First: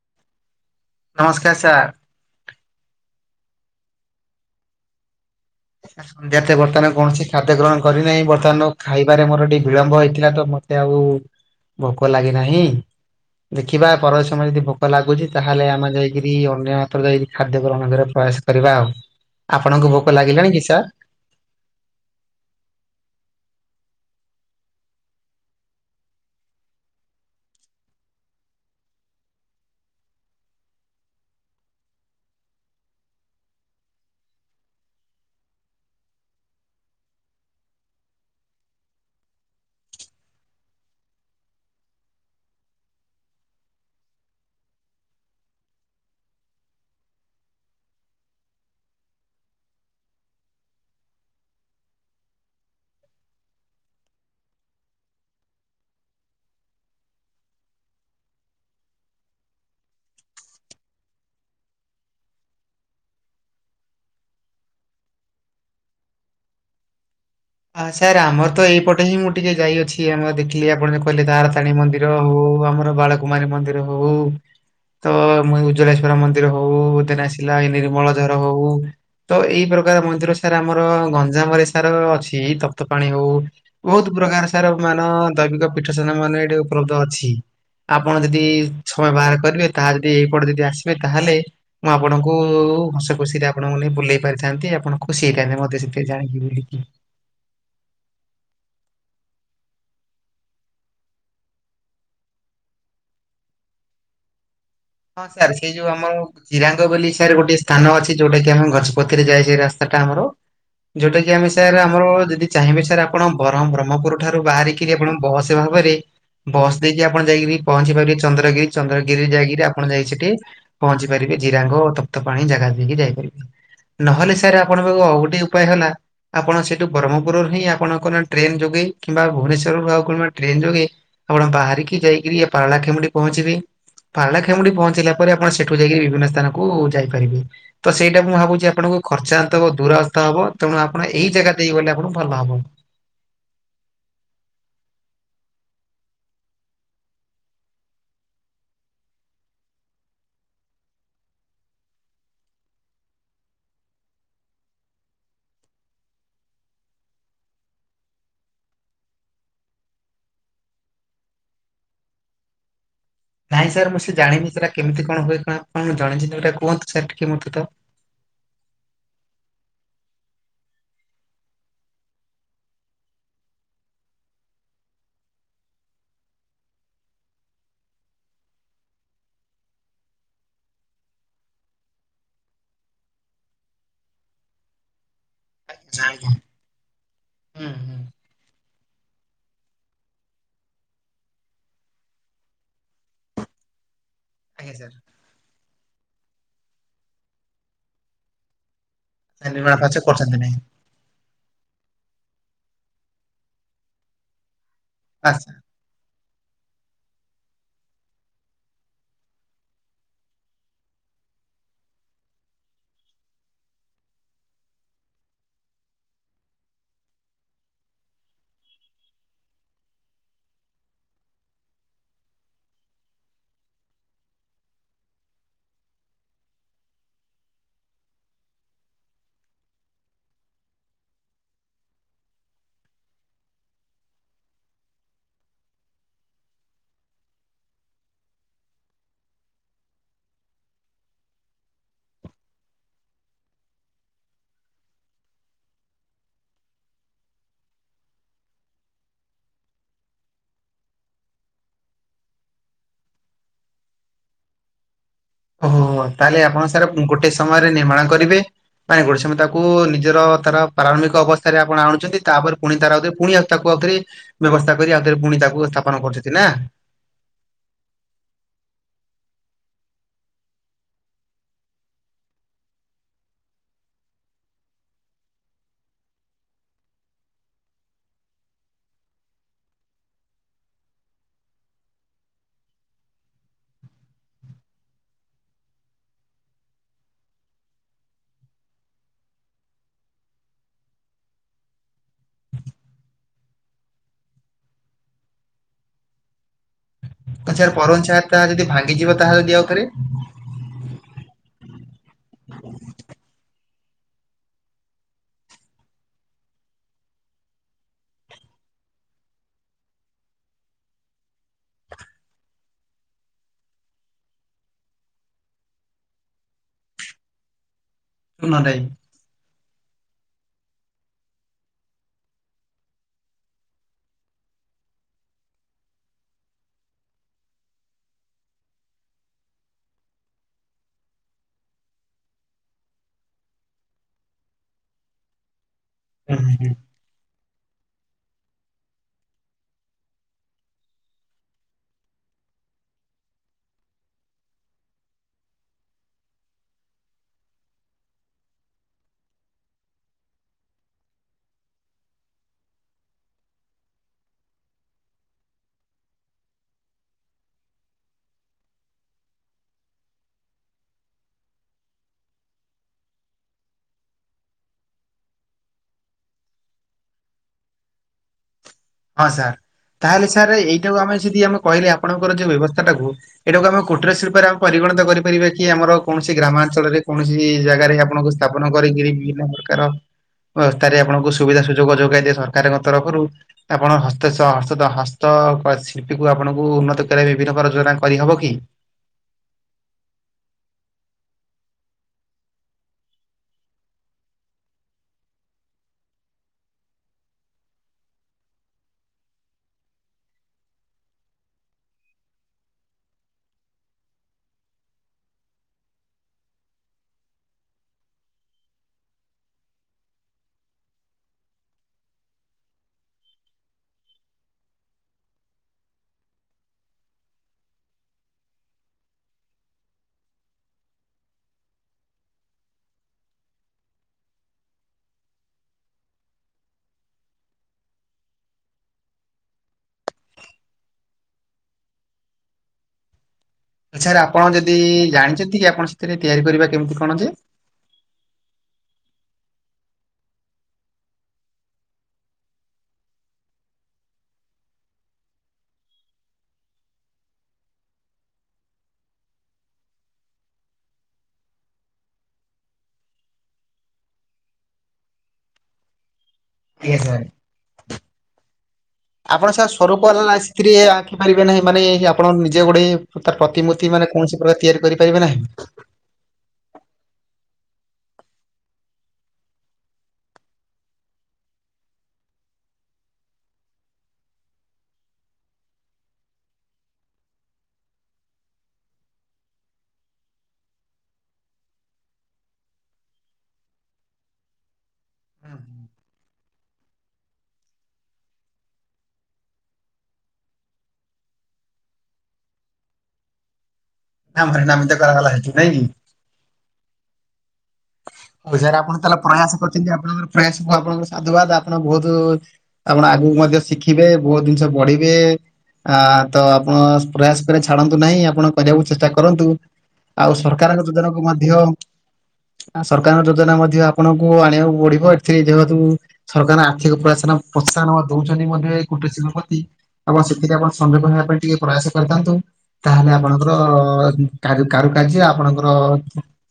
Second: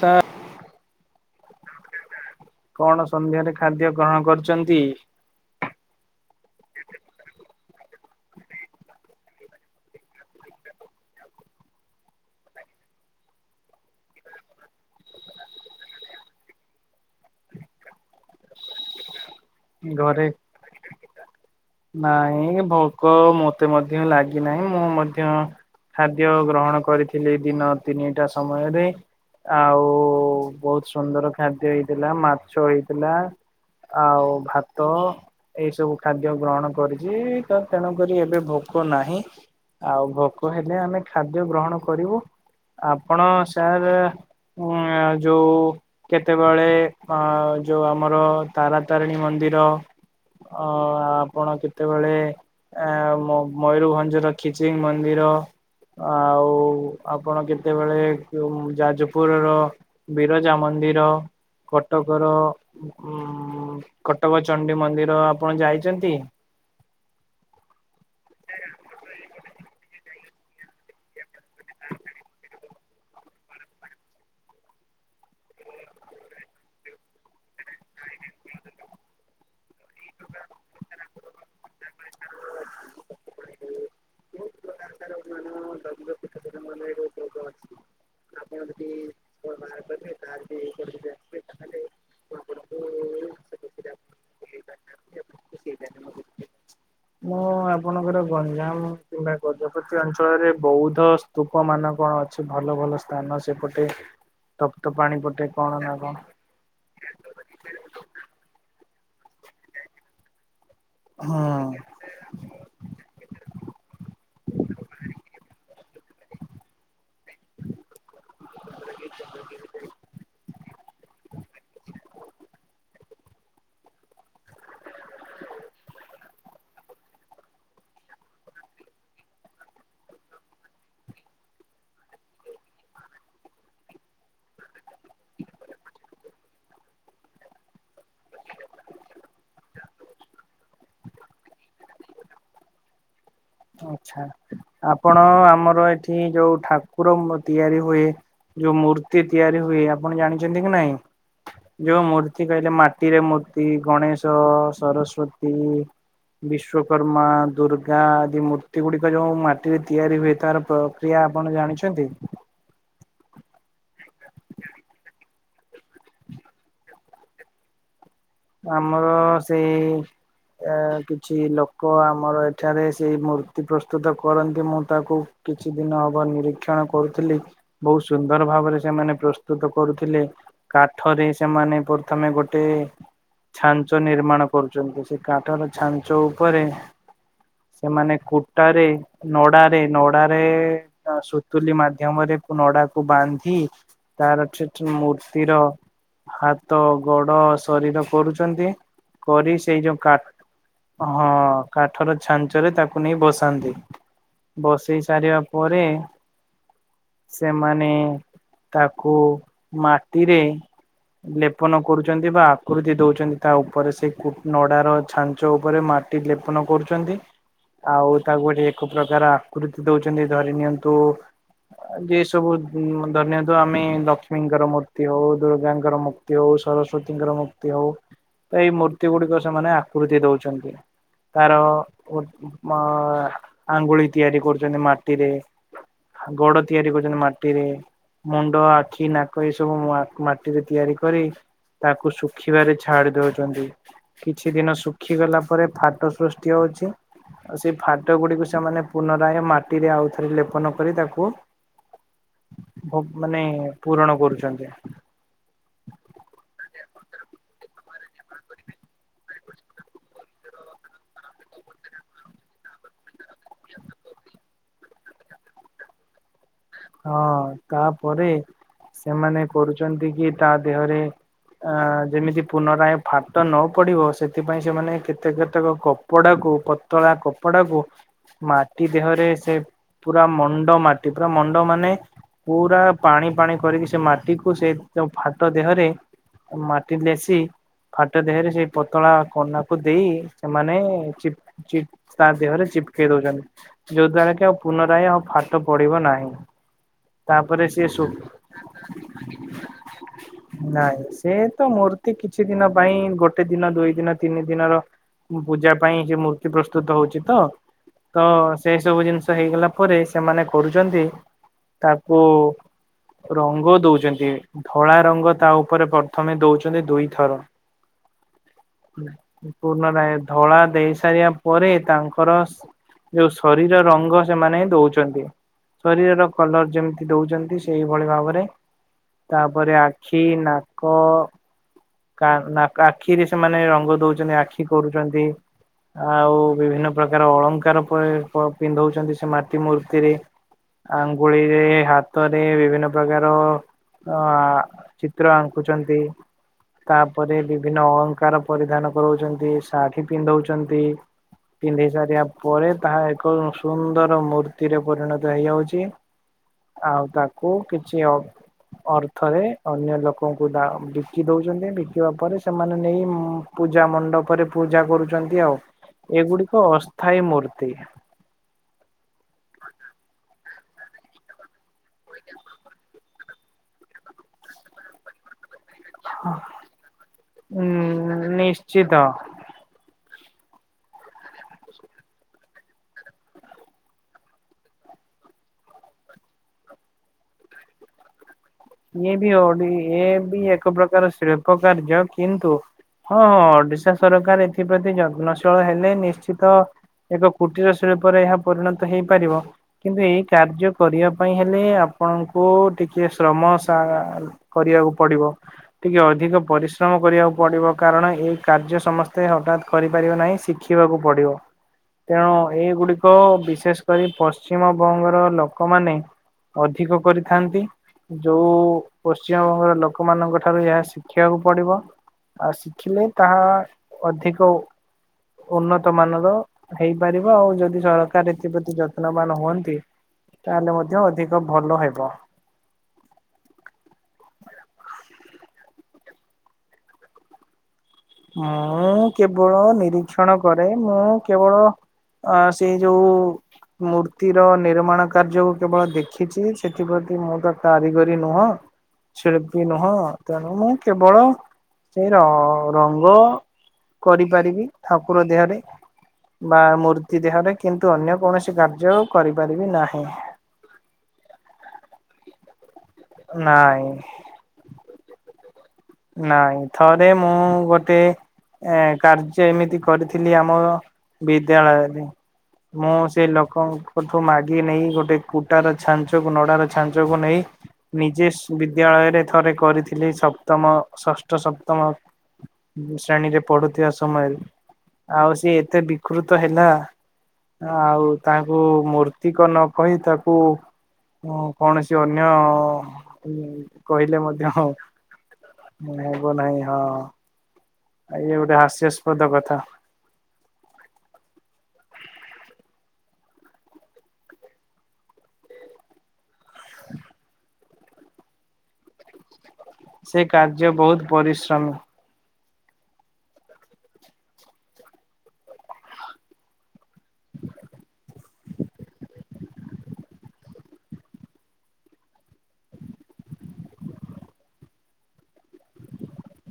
Sir. ନମସ୍କାର sir. କଣ ସନ୍ଧ୍ୟାରେ ଖାଦ୍ୟ ଗ୍ରହଣ କରିଚନ୍ତି? ହ ଜେତେ ବର୍ତ୍ତମାନ କୌଣସି ଖାଦ୍ୟ ଗ୍ରହଣ କରିନାହିଁ ବର୍ତ୍ତମାନ ଖାଇବାରେ ମୋର ଟିକେ ବିଳମ୍ବ ହେଇଥିଲା ତ ମୋତେ ଆଉ ଭୋକ ଲାଗେ ନାହିଁ। ଦେଖିବା ପର ସମୟ ଯଦି ଭୋକ ଲାଗୁଛି ତାହେଲେ ଆମେ ଯାଇକରି ଅନ୍ୟ ମାତ୍ର ଯାଇକିରି ଖାଦ୍ୟ ଗ୍ରହଣ କରିବା ପ୍ରୟାସ କରିବା ଆଉ। ଆପଣଙ୍କୁ ଭୋକ ଘରେ। ଲାଗିଲାଣି କି ସାର୍? ନାଇଁ ଭୋକ ମତେ ମଧ୍ୟ ଲାଗିନାହିଁ ମୁଁ ମଧ୍ୟ ଖାଦ୍ୟ ଗ୍ରହଣ କରିଥିଲି ଦିନ ତିନିଟା ସମୟରେ। ଆଉ ବହୁତ ସୁନ୍ଦର ଖାଦ୍ୟ ହେଇଥିଲା ମାଛ ହେଇଥିଲା। ଆଉ ଭାତ। ଏଇ ସବୁ ଖାଦ୍ୟ ଗ୍ରହଣ କରିଚି ତ ତେଣୁକରି ଏବେ ଭୋକ ନାହିଁ। ଆଉ ଭୋକ ହେଲେ ଆମେ ଖାଦ୍ୟ ଗ୍ରହଣ କରିବୁ ଆପଣ ସାର୍ ହଁ ଯୋଉ କେତେବେଳେ ଅ ଯୋଉ ଆମର ତାରାତାରିଣୀ ମନ୍ଦିର ଅ ଆପଣ କେତେବେଳେ ଆ ମୟୁରୁଭଞ୍ଜ ର ଖିଚିଙ୍ଗ ମନ୍ଦିର। ଆଉ ଆପଣ କେତେବେଳେ ଯୋଉ ଯାଜପୁର ର ବିରଜା ମନ୍ଦିର କଟକର ଉଁ କଟକ ଚଣ୍ଡୀ ମନ୍ଦିର ଆପଣ ଯାଇଚନ୍ତି? ଆରେ ସାର୍ ଆମର ତ ଏଇପଟେ ହିଁ ମୁଁ ଟିକେ ଯାଇଛି ଆମର ଦେଖିଲି ଆପଣ ଯେ କହିଲେ ତାର ଣୀ ମନ୍ଦିର ହୋଉ ଆମର ବାଳକୁମାରୀ ମନ୍ଦିର ହୋଉ ତ ମୁଁ ଇଉଜଲେଶ୍ଵର ମନ୍ଦିର ହୋଉ ବତେନ ଆସିଲା ଏ ନିର୍ମଳ ଧଝର ହଉ। ତ ଏଇ ପ୍ରକାର ମନ୍ଦିର ସାର୍ ଆମର ଗଞ୍ଜାମରେ ସାର୍ ଅଛି ତପ୍ତ ପାଣି ହଉ। ବହୁତ ପ୍ରକାର ସାର ମାନ ଦୈବିକ ପୀଠସନା ମାନ ଏଇଠି ଉପଲବ୍ଧ ଅଛି। ଆପଣ ଯଦି ସମୟ ବାହାର କରିବେ ତାହା ଯଦି ଏଇପଟେ ଯଦି ଆସିବେ ତାହେଲେ ମୁଁ ଆପଣଙ୍କୁ ହସ ଖୁସିରେ ଆପଣଙ୍କୁ ନେଇ ବୁଲେଇ ପାରିଥାନ୍ତି ଆପଣ ଖୁସି ହେଇଥାନ୍ତେ ମତେ ସେତେ ଜାଣିକି ବୁଲିକି ମୁଁ ଆପଣଙ୍କର ଗଞ୍ଜାମ କିମ୍ବା ଗଜପତି ଅଞ୍ଚଳରେ ବୌଦ୍ଧ ତୁପ ମାନ କଣ ଅଛି ଭଲ ଭଲ ସ୍ଥାନ ସେପଟେ ତପ୍ତ ପାଣି ପଟେ କଣ ନା କଣ? ଚିରାଙ୍ଗ ବୋଲି ସାର୍‌ ଗୋଟେ ସ୍ଥାନ ଅଛି ଯୋଉଟା କିି ଆମେ ଗଜପତିରେ ଯାଇଛି ଏ ରାସ୍ତାଟା ଆମର। ଯୋଉଟା କିି ଆମେ ହଁ। ସାର୍ ଆମର ଯଦି ଚାହିଁବେ ସାର୍ ଆପଣ ବର ବ୍ରହ୍ମପୁର ଠାରୁ ବାହାରିକିରି ଆପଣ ବସ୍ ଭାବରେ ବସ୍ ଦେଇକି ଆପଣ ଯାଇକିରି ପହଞ୍ଚି ପାରିବେ ଚନ୍ଦ୍ରଗିରି ଚନ୍ଦ୍ରଗିରି ଯାଇକିରି କଣ ଯାଇଛିି ଟି? ପହଞ୍ଚି ପାରିବେ ଜିରାଙ୍ଗ ତପ୍ତ ପାଣି ଜାଗା ଦେଇକି ଯାଇପାରିବେ। ନହେଲେ ସାର୍ ଆପଣଙ୍କ ପାଖକୁ ଆଉ ଗୋଟେ ଉପାୟ ହେଲା ଆପଣ ସେତୁ ବ୍ରହ୍ମପୁରୁ ହିଁ ଆପଣଙ୍କ ଟ୍ରେନ ଯୋଗେ କିମ୍ବା ଭୁବନେଶ୍ଵରୁୁ ଆଉ ଟ୍ରେନ ଯୋଗେ ଆପଣ ବାହାରିକି ଯାଇକିରି ପାଳା ଖେମୁଡ଼ି ପହଞ୍ଚିବେ। ପାଳା ଖେମୁୁଡି ପହଞ୍ଚିଲା ପରେ ଆପଣ ସେଠୁ ଯାଇକି ବିଭିନ୍ନ ସ୍ଥାନକୁ ଯାଇପାରିବେ। ତ ସେଇଟା ମୁଁ ଭାବୁଛି ଆପଣଙ୍କୁ ଖର୍ଚ୍ଚାନ୍ତ ହବ ଦୂରାସ୍ତା ହବ ତେଣୁ ଆପଣ ଏଇ ଜାଗା ଦେଇଗଲେ ଆପଣଙ୍କୁ ଭଲ ହବ। ଆଛା ଆପଣ ଆମର ଏଠି ଯୋଉ ଠାକୁର ମୁ ତିଆରି ହୁଏ। ଯୋଉ ମୂର୍ତ୍ତି ତିଆରି ହୁଏ ଆପଣ ଜାଣିଚନ୍ତି କି ନାଇଁ। ଯୋଉ ମୂର୍ତ୍ତି କହିଲେ ମାଟିରେ ମୂର୍ତ୍ତି ଗଣେଶ ସରସ୍ଵତୀ ବିଶ୍ଵକର୍ମା ଦୁର୍ଗା ଏ ମୂର୍ତ୍ତି ଗୁଡିକ ଯୋଉ ମାଟିରେ ତିଆରି ହୁଏ ତାର ପ୍ରକ୍ରିୟା ଆପଣ ଜାଣିଛନ୍ତି। ନାଇଁ ସାର୍ ମୁଁ ସେ ଜାଣିନି ସେଟା କେମିତି କଣ ହୁଏ କଣ ଜଣିିଛନ୍ତିଟା କୁହନ୍ତୁ ସାର୍ ଟିକେ ମତେ ତ। ଆମର ସେଇ ଏ କିଛି ଲୋକ ଆମର ଏଠାରେ ସେଇ ମୂର୍ତ୍ତି ପ୍ରସ୍ତୁତ କରନ୍ତି ମୁଁ ତାକୁ କିଛି ଦିନ ହବ ନିରୀକ୍ଷଣ କରୁଥିଲି। ବୋହୁ ସୁନ୍ଦର ଭାବରେ ସେମାନେ ପ୍ରସ୍ତୁତ କରୁଥିଲେ। କାଠରେ ସେମାନେ ପ୍ରଥମେ ଗୋଟେ ଛାଞ୍ଚ ନିର୍ମାଣ କରୁଚନ୍ତି ସେ କାଠର ଆଜ୍ଞା ଛାଞ୍ଚ ଆଜ୍ଞା ଉପରେ ହୁଁ ହୁଁ ସେମାନେ କୁଟାରେ ନଡାରେ ନଡାରେ ସୁତୁଲି ମାଧ୍ୟମରେ ନଡାକୁ ବାନ୍ଧି ତାର ଠିକ୍ ଆଜ୍ଞା ଠିକ୍ ସାର୍ ମୂର୍ତ୍ତିର ହାତ ଗୋଡ ଶରୀର କରୁଚନ୍ତି। ସାର୍ କରି ନିର୍ମାଣ ସେ ଯୋଉ କାର୍ଯ୍ୟ କା କରୁଛନ୍ତି ନାଇଁ ହଁ କାଠର ଛାଞ୍ଚରେ ତାକୁ ନେଇ ବସାନ୍ତି। ବସେଇ ସାରିବା ଆଚ୍ଛା। ପରେ ସେମାନେ ତାକୁ ମାଟିରେ ଲେପନ କରୁଚନ୍ତି ବା ଆକୃତି ଦେଉଚନ୍ତି ତା ଉପରେ ସେଇ ନଡ଼ାର ଛାଞ୍ଚ ଉପରେ ମାଟି ଲେପନ କରୁଚନ୍ତି। ଆଉ ତାକୁ ଏକ ପ୍ରକାର ଆକୃତି ଦଉଚନ୍ତି ଧରି ନିଅନ୍ତୁ ଯେ ସବୁ ଧରିନ୍ୟନ୍ତୁ ଆମେ ଲକ୍ଷ୍ମୀଙ୍କର ମୂର୍ତ୍ତି ହଉ ଦୁର୍ଗାଙ୍କର ମୂ ମୁର୍ତ୍ତି ହଉ ସରସ୍ଵତୀଙ୍କର ମୁର୍ତ୍ତି ହଉ ତ ଏଇ ମୂର୍ତ୍ତି ଗୁଡିକ ସେମାନେ ଆକୃତି ଦଉଚନ୍ତି। ତାର ମ ଆଙ୍ଗୁଳି ତିଆରି କରୁଚନ୍ତି ମାଟିରେ। ଗୋଡ ତିଆରି କରୁଚନ୍ତି ମାଟିରେ। ମୁଣ୍ଡ ଆଖି ନାକ ଏ ସବୁ ମାଟିରେ ତିଆରି କରି ତାକୁ ସୁଖ ଶୁଖିବାରେ ଛାଡି ଦଉଚନ୍ତି କିଛି ଦିନ ଶୁଖିଗଲା ପରେ ଫାଟ ସୃଷ୍ଟି ହଉଛି। ଆଉ ସେଇ ଫାଟ ଗୁଡିକୁ ସେମାନେ ପୁନରାଗ ମାଟିରେ ଆଉ ଥରେ ଲେପନ କରି ତାକୁ ଭୋ ମାନେ ପୂରଣ କରୁଛନ୍ତି। ଓହୋ ହୋ ତାଲେ ଆପଣ ସାର୍ ଗୋଟେ ସମୟରେ ନିର୍ମାଣ କରିବେ। ମାନେ ଗୋଟେ ସମ ତାକୁ ନିଜର ତାର ପ୍ରାରମ୍ଭିକ ଅବସ୍ଥାରେ ଆପଣ ଆଣୁଚନ୍ତି, ତାପରେ ପୁଣି ତାର ପୁଣି ତାକୁ ଆଉଥରେ ବ୍ୟବସ୍ଥା କରି ଆଉଥରେ ପୁଣି ତାକୁ ସ୍ଥାପନ କରୁଚନ୍ତି ନା। ହଁ ତାପରେ ସେମାନେ କରୁଚନ୍ତି କି ତା ଦେହରେ ଅ ଯେମିତି ପୁନରାୟ ଫାଟ ନ ପଡିବ ସେଥିପାଇଁ ସେମାନେ କେତେ କେତେକ କପଡାକୁ ପତଳା କପଡାକୁ ମାଟି ଦେହରେ ସେ ପୁରା ମଣ୍ଡ ମାଟି ପୁରା ମଣ୍ଡ ଫଟ ମାନେ ପୁରା ପାଣି ପାଣି କରିକି ସେ ମାଟିକୁ ସେ ଯୋଉ ଫାଟ ଦେହରେ ମାଟି ଲେସିି ଫାଟ ଦେହରେ ସେଇ ପତଳା କନାକୁ ଦେଇ ସେମାନେ ଚିପ ତା ଦେହରେ ଚିପ୍ କେଇ ଦଉଚନ୍ତି। ଯୋଉ ଦ୍ଵାରା କି ଆଉ ପୁନରାୟ ଆଉ ଫାଟ ପଡିବ ନାହିଁ। ତାପରେ ଆଛା ସିଏ ପର ସୁ ଚିଆର ତା ଯଦି ଭାଙ୍ଗିଯିବ ତାହେ ଯଦି ଭାଙ୍ଗିଯିବ ତାହେଲେ ଦିଅ ଆଉ ଥରେ। ନାଇଁ ସେ ତ ମୂର୍ତ୍ତି କିଛି ଦିନ ପାଇଁ ଗୋଟେ ଦିନ ଦୁଇ ଦିନ ତିନି ଦିନର ପୂଜା ପାଇଁ ସେ ମୂର୍ତ୍ତି ପ୍ରସ୍ତୁତ ହଉଚି ତ। ତ ସେଇ ସବୁ ଜିନିଷ ହେଇଗଲା ପରେ ସେମାନେ କରୁଛନ୍ତି ତାକୁ ରଙ୍ଗ ଦଉଛନ୍ତି ଧଳା ରଙ୍ଗ ତା ଉପରେ ପ୍ରଥମେ ଦଉଛନ୍ତି ଦୁଇଥର। [inaudible] ସୁନାଦେଇ ପୂର୍ଣ ଦାୟ ଧଳା ଦେଇ ସାରିବା ପରେ ତାଙ୍କର ଯୋଉ ଶରୀର ରଙ୍ଗ ସେମାନେ ଦଉଛନ୍ତି ଶରୀର ର କଲର ଯେମିତି ଦଉଚନ୍ତି ସେଇଭଳି ଭାବରେ ତାପରେ ଆଖି ନାକ ନାକ ଆଖିରେ ସେମାନେ ରଙ୍ଗ ଦଉଚନ୍ତି ଆଖି କରୁଚନ୍ତି। ଆଉ ବିଭିନ୍ନ ପ୍ରକାର ଅଳଙ୍କାର ପଏ ପ ପିନ୍ଧଉଛନ୍ତି ସେ ମାଟି ମୂର୍ତ୍ତିରେ। ଆଙ୍ଗୁଳିରେ ହାତରେ ବିଭିନ୍ନ ପ୍ରକାର ଅ ଚିତ୍ର ଆଙ୍କୁଛନ୍ତି। ତାପରେ ବିଭିନ୍ନ ଅଳଙ୍କାର ପରିଧାନ କରଉଚନ୍ତି ଶାଢ଼ୀ ପିନ୍ଧଉଚନ୍ତି। ପିନ୍ଧେଇ ସାରିଆ ପରେ ତାହା ଏକ ସୁନ୍ଦର ମୂର୍ତ୍ତିରେ ପରିଣତ ହେଇଯାଉଛି। ଆଉ ତାକୁ କିଛି ଅ ଅର୍ଥରେ ଅନ୍ୟ ଲୋକଙ୍କୁ ଦା ବିକି ଦଉଛନ୍ତି ବିକିବା ପରେ ସେମାନେ ନେଇ ମ୍ ପୂଜା ମଣ୍ଡପରେ ପୂଜା କରୁଚନ୍ତି ଆଉ ଏଗୁଡିକ ଅସ୍ଥାୟୀ ମୂର୍ତ୍ତି। ହଁ ସାର୍ ତାହେଲେ ସାର୍ ଏଇଟାକୁ ଆମେ ଯଦି ଆମେ କହିଲେ ଆପଣଙ୍କର ଯୋଉ ବ୍ୟବସ୍ଥାଟାକୁ। ଏଇଟାକୁ ଆମେ କୁଟୀର ଶିଳ୍ପରେ ଆମେ ପରିଗଣିତ କରିପାରିବା କି ଆମର? କୌଣସି ଗ୍ରାମାଞ୍ଚଳରେ କୌଣସି ଉ ଜାଗାରେ ଆପଣଙ୍କୁ ସ୍ଥାପନ ନିଶ୍ଚିତ। କରିକିରି ବିଭିନ୍ନ ପ୍ରକାର ଅବସ୍ଥାରେ ଆପଣଙ୍କୁ ସୁବିଧା ସୁଯୋଗ ଯୋଗାଇଦିଏ ସରକାରଙ୍କ ତରଫରୁ। ଆପଣ ହସ୍ତ, ସ ହସ୍ତତ୍ର ହସ୍ତଶିଳ୍ପୀକୁ ଆପଣଙ୍କୁ ଉନ୍ନତ କରିବା ବିଭିନ୍ନ ପ୍ରକାର ଯୋଜନା କରିହେବ କି? ଇଏ ବି ଓଡି ଇଏବି ଏକ ପ୍ରକାର ଶିଳ୍ପ କାର୍ଯ୍ୟ କିନ୍ତୁ ହଁ ହଁ ଓଡିଶା ସରକାର ଏଥିପ୍ରତି ଯତ୍ନଶୀଳ ହେଲେ ନିଶ୍ଚିତ ଏକ କୁଟୀର ଶିଳ୍ପରେ ଏହା ପରିଣତ ହେଇପାରିବ। କିନ୍ତୁ ଏଇ କାର୍ଯ୍ୟ କରିବା ପାଇଁ ହେଲେ ଆପଣଙ୍କୁ ଟିକେ ଶ୍ରମ ତା କରିବାକୁ ପଡିବ। ଟିକେ ଅଧିକ ପରିଶ୍ରମ କରିବାକୁ ପଡିବ କାରଣ ଏଇ କାର୍ଯ୍ୟ ସମସ୍ତେ ହଠାତ୍ କରିପାରିବ ନାହିଁ। ଶି ଶିଖିବାକୁ ପଡ଼ିବ। ତେଣୁ ଏଇଗୁଡିକ ବିଶେଷ କରି ପଶ୍ଚିମବଙ୍ଗର ଲୋକମାନେ ଅଧିକ କରିଥାନ୍ତି। ଯୋଉ ପଶ୍ଚିମବଙ୍ଗର ଲୋକମାନଙ୍କ ଠାରୁ ଏହା ଶିଖିଆକୁ ପଡିବ। ଆଉ ଶିଖିଲେ ତାହା ଅଧିକ ଉ ଉନ୍ନତ ମାନର ହେଇପାରିବ ଆଉ ଯଦି ସରକାର ଏଥିପ୍ରତି ଯତ୍ନବାନ ହୁଅନ୍ତି ତାହେଲେ ମଧ୍ୟ ଅଧିକ ଭଲ ହେବ। ସାର୍ ଆପଣ ଯଦି ଜାଣିଛନ୍ତି କି ଆପଣ ସ ସେଥିରେ ତିଆରି କରିବା କେମିତି କଣ ଯେ? ମୁଁ କେବଳ ନିରୀକ୍ଷଣ କରେ ମୁଁ କେବଳ ଅ ସେଇ ଯୋଉ ମୂର୍ତ୍ତି ର ନିର୍ମାଣ କାର୍ଯ୍ୟକୁ କେବଳ ଦେଖିଛି ସେଥିପ୍ରତି ମୁଁ ତ କାରିଗରୀ ନୁହଁ ଶିଳ୍ପୀ ନୁହଁ ତେଣୁ ମୁଁ କେବଳ ସେଇ ର ରଙ୍ଗ କରିପାରିବି ଠାକୁର ଦେହରେ। ବା ଆଜ୍ଞା ମୂର୍ତ୍ତି ସାର୍। ଦେହରେ କିନ୍ତୁ ଅନ୍ୟ କୌଣସି କାର୍ଯ୍ୟ କରିପାରିବି ନାହିଁ। ତ୍ରିରେ ଆଙ୍କି ପାରିବେ ନାହିଁ ମାନେ ଆପଣ ନିଜେ ଗୋଟେ ତାର ନାଇଁ ପ୍ରତିମୂର୍ତ୍ତି ମାନେ କୌଣସି ପୁରା ତିଆରି କରିପାରିବେ ନାହିଁ? ନାଇଁ ଥରେ ମୁଁ ଗୋଟେ ଏଁ କାର୍ଯ୍ୟ ଏମିତି କରିଥିଲି ଆମ ବିଦ୍ୟାଳୟରେ। ମୁଁ ସେଇ ଲୋକଙ୍କଠୁ ମାଗି ନେଇ ଗୋଟେ କୁଟାର ଛାଞ୍ଚକୁ ନଡାର ଛାଞ୍ଚକୁ ନେଇ ନିଜେ ସ ବିଦ୍ୟାଳୟରେ ଥରେ କରିଥିଲି ସପ୍ତମ ଷଷ୍ଠ ସପ୍ତମ ଶ୍ରେଣୀରେ ପଢୁଥିବା ସମୟରେ ଆଉ ସିଏ ଏତେ ବିକୃତ ହେଲା। ଆଉ ତାଙ୍କୁ ମୂର୍ତ୍ତିକ ନ କହି ତାକୁ ହ କୌଣସି ଅନ୍ୟ କହିଲେ ମଧ୍ୟ କରା ହେଲା ସେଠୁ ନାହିଁ। ହବ ନାହିଁ ହଁ। ଇଏ ଗୋଟେ ହଉ ସାର୍ ଆପଣ ତାହେଲେ ହାସ୍ୟାସ୍ପଦ କଥା। ପ୍ରୟାସ କରିଛନ୍ତି ଆପଣଙ୍କର ପ୍ରୟାସ ଆପଣଙ୍କର ସାଧୁବାଦ ଆପଣଙ୍କ ବହୁତ ଆପଣ ଆଗକୁ ମଧ୍ୟ ଶିଖିବେ ବହୁତ ଜିନିଷ ବଢିବେ। ଆ ତ ଆପଣ ପ୍ରୟାସ କ ଛାଡନ୍ତୁ ନାହିଁ ଆପଣ କରିବାକୁ ଚେଷ୍ଟା କରନ୍ତୁ। ସେ ଆଉ କାର୍ଯ୍ୟ ସରକାରଙ୍କ ବହୁତ ଯୋଜନା କୁ ମଧ୍ୟ ପରିଶ୍ରମୀ। ଆ ସରକାରଙ୍କ ଯୋଜନା ମଧ୍ୟ ଆପଣଙ୍କୁ ଆଣିବାକୁ ପଡିବ ଏଥିରେ ଯେହତୁ ସରକାର ଆର୍ଥିକ ପ୍ରୟସାନ ପ୍ରୋସାନ ଦଉଛନ୍ତି ମଧ୍ୟ ଏ କୋଟେ ଶପତି ଏବଂ ସେଥିରେ ଆପଣ ସଂଯୋଗ ହେବା ପାଇଁ ଟିକେ ପ୍ରୟାସ କରିଥାନ୍ତୁ। ତାହେଲେ ଆପଣଙ୍କର କାରୁକାର୍ଯ୍ୟ ଆପଣଙ୍କର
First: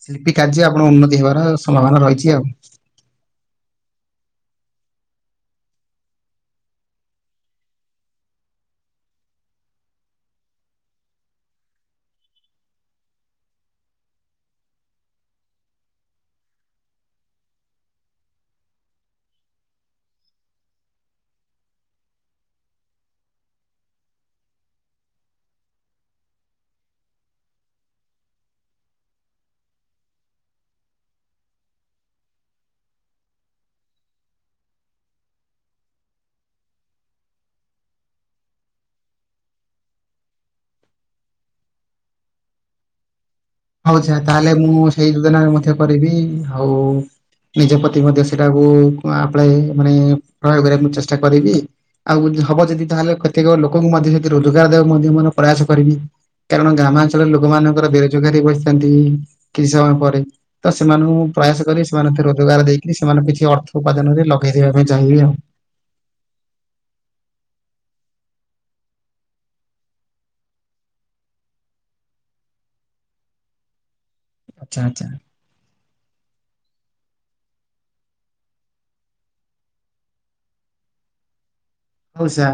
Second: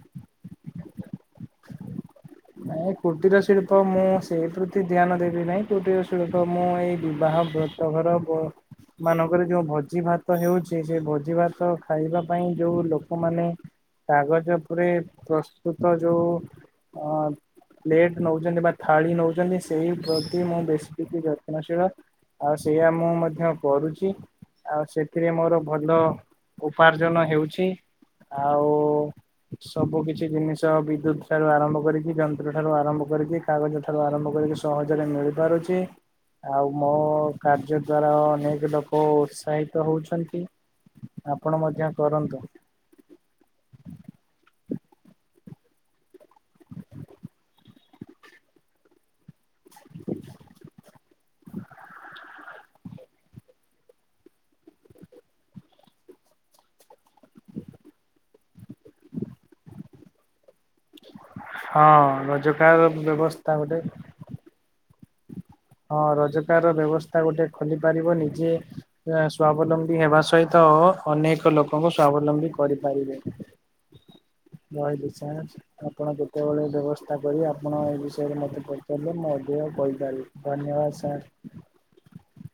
ଶିଳ୍ପୀ କାର୍ଯ୍ୟ ଆପଣ ଉନ୍ନତି ହେବାର ସମ୍ଭାବନା ରହିଛି ଆଉ। ନାଇଁ କୁଟୀର ଶିଳ୍ପ ମୁଁ ସେଇ ପ୍ରତି ଧ୍ୟାନ ଦେବି ନାହିଁ କୁଟୀର ଶିଳ୍ପ ମୁଁ ଏଇ ବିବାହ ପ ତ ଘର ବ ମାନଙ୍କରେ ଯୋଉ ଭୋଜି ଭାତ ହେଉଛି ସେ ଭୋଜି ଭାତ ଖାଇବା ପାଇଁ ଯୋଉ ଲୋକମାନେ କାଗଜ ଉପରେ ପ୍ରସ୍ତୁତ ଯୋଉ ଅ ପ୍ଲେଟ ନଉଛନ୍ତି ବା ଥାଳି ନଉଛନ୍ତି ସେଇ ପ୍ରତି ମୁଁ ବେଶୀ କିଛି ଯତ୍ନଶୀଳ। ଆଉ ସେଇଆ ମୁଁ ମଧ୍ୟ କରୁଛି। ଆଉ ସେଥିରେ ମୋର ଭଲ ଉପାର୍ଜନ ହେଉଛି। ଆଉ ସବୁ କିଛି ଜିନିଷ ବିଦ୍ୟୁତ ଠାରୁ ଆରମ୍ଭ କରିକି ଯନ୍ତୁ ଠାରୁ ଆରମ୍ଭ କରିକି କାଗଜ ଠାରୁ ଆରମ୍ଭ କରିକି ସହଜରେ ମିଳି ପାରୁଛି। ଆଉ ମୋ କାର୍ଯ୍ୟ ଦ୍ଵାରା ଅନେକ ଲୋକ ଉତ୍ସାହିତ ହଉଛନ୍ତି। ଆପଣ ମଧ୍ୟ କରନ୍ତୁ। ହଉଛା ତାହେଲେ ମୁଁ ସେଇ ଯୋଜନାରେ ମଧ୍ୟ କରିବି ଆଉ ନିଜ ପ୍ରତି ମଧ୍ୟ ସେଟାକୁ ଆପ ମାନେ ପ୍ରୟୋଗ କରିବାକୁଁ ଚେଷ୍ଟା କରିବି। ଆଉ ହବ ଯଦି ତାହେଲେ କେତେକ ଲୋକଙ୍କୁ ମଧ୍ୟ ରୋଜଗାର ଦେବ ମଧ୍ୟ ମାନେ ପ୍ରୟାସ କରବି। କାରଣ ଗ୍ରାମାଞ୍ଚଳରେ ଲୋକ ମାନଙ୍କର ବେରୋଜଗାର ବସିଥାନ୍ତି କିଛି ସମୟ ପରେ ତ ସେମାନଙ୍କୁ ପ୍ରୟାସ କରି ହଁ ସେମାନେ ରୋଜଗାର ଦେଇକରି ସେମାନଙ୍କୁ ବ୍ୟବସ୍ଥା କିଛି ଅର୍ଥ ଗୋଟେ ଉପାଦାନରେ ଲଗେଇ ଦେବା ପାଇଁ ଚାହିଁବି ଆଉ। ହଁ ରୋଜଗାର ବ୍ୟବସ୍ଥା ଗୋଟେ ଖୋଲି ପାରିବ ନିଜେ ସ୍ଵାବଲମ୍ବୀ ହେବା ସହିତ ଅନେକ ଲୋକଙ୍କୁ ସଵାବଲମ୍ବୀ କରିପାରିବେ। ଆଚ୍ଛା ଭାଇ ଆଚ୍ଛା। ଦ ସ ଆପଣ ଯେତେବେଳେ ବ୍ୟବସ୍ଥା କରି ଆପଣ ଏ ବିଷୟରେ ମୋତେ ପଚାରିଲେ ମୁଁ ଅଧିକ କହିପାରିବି। ଧନ୍ୟବାଦ ସାର୍। ହଉସା।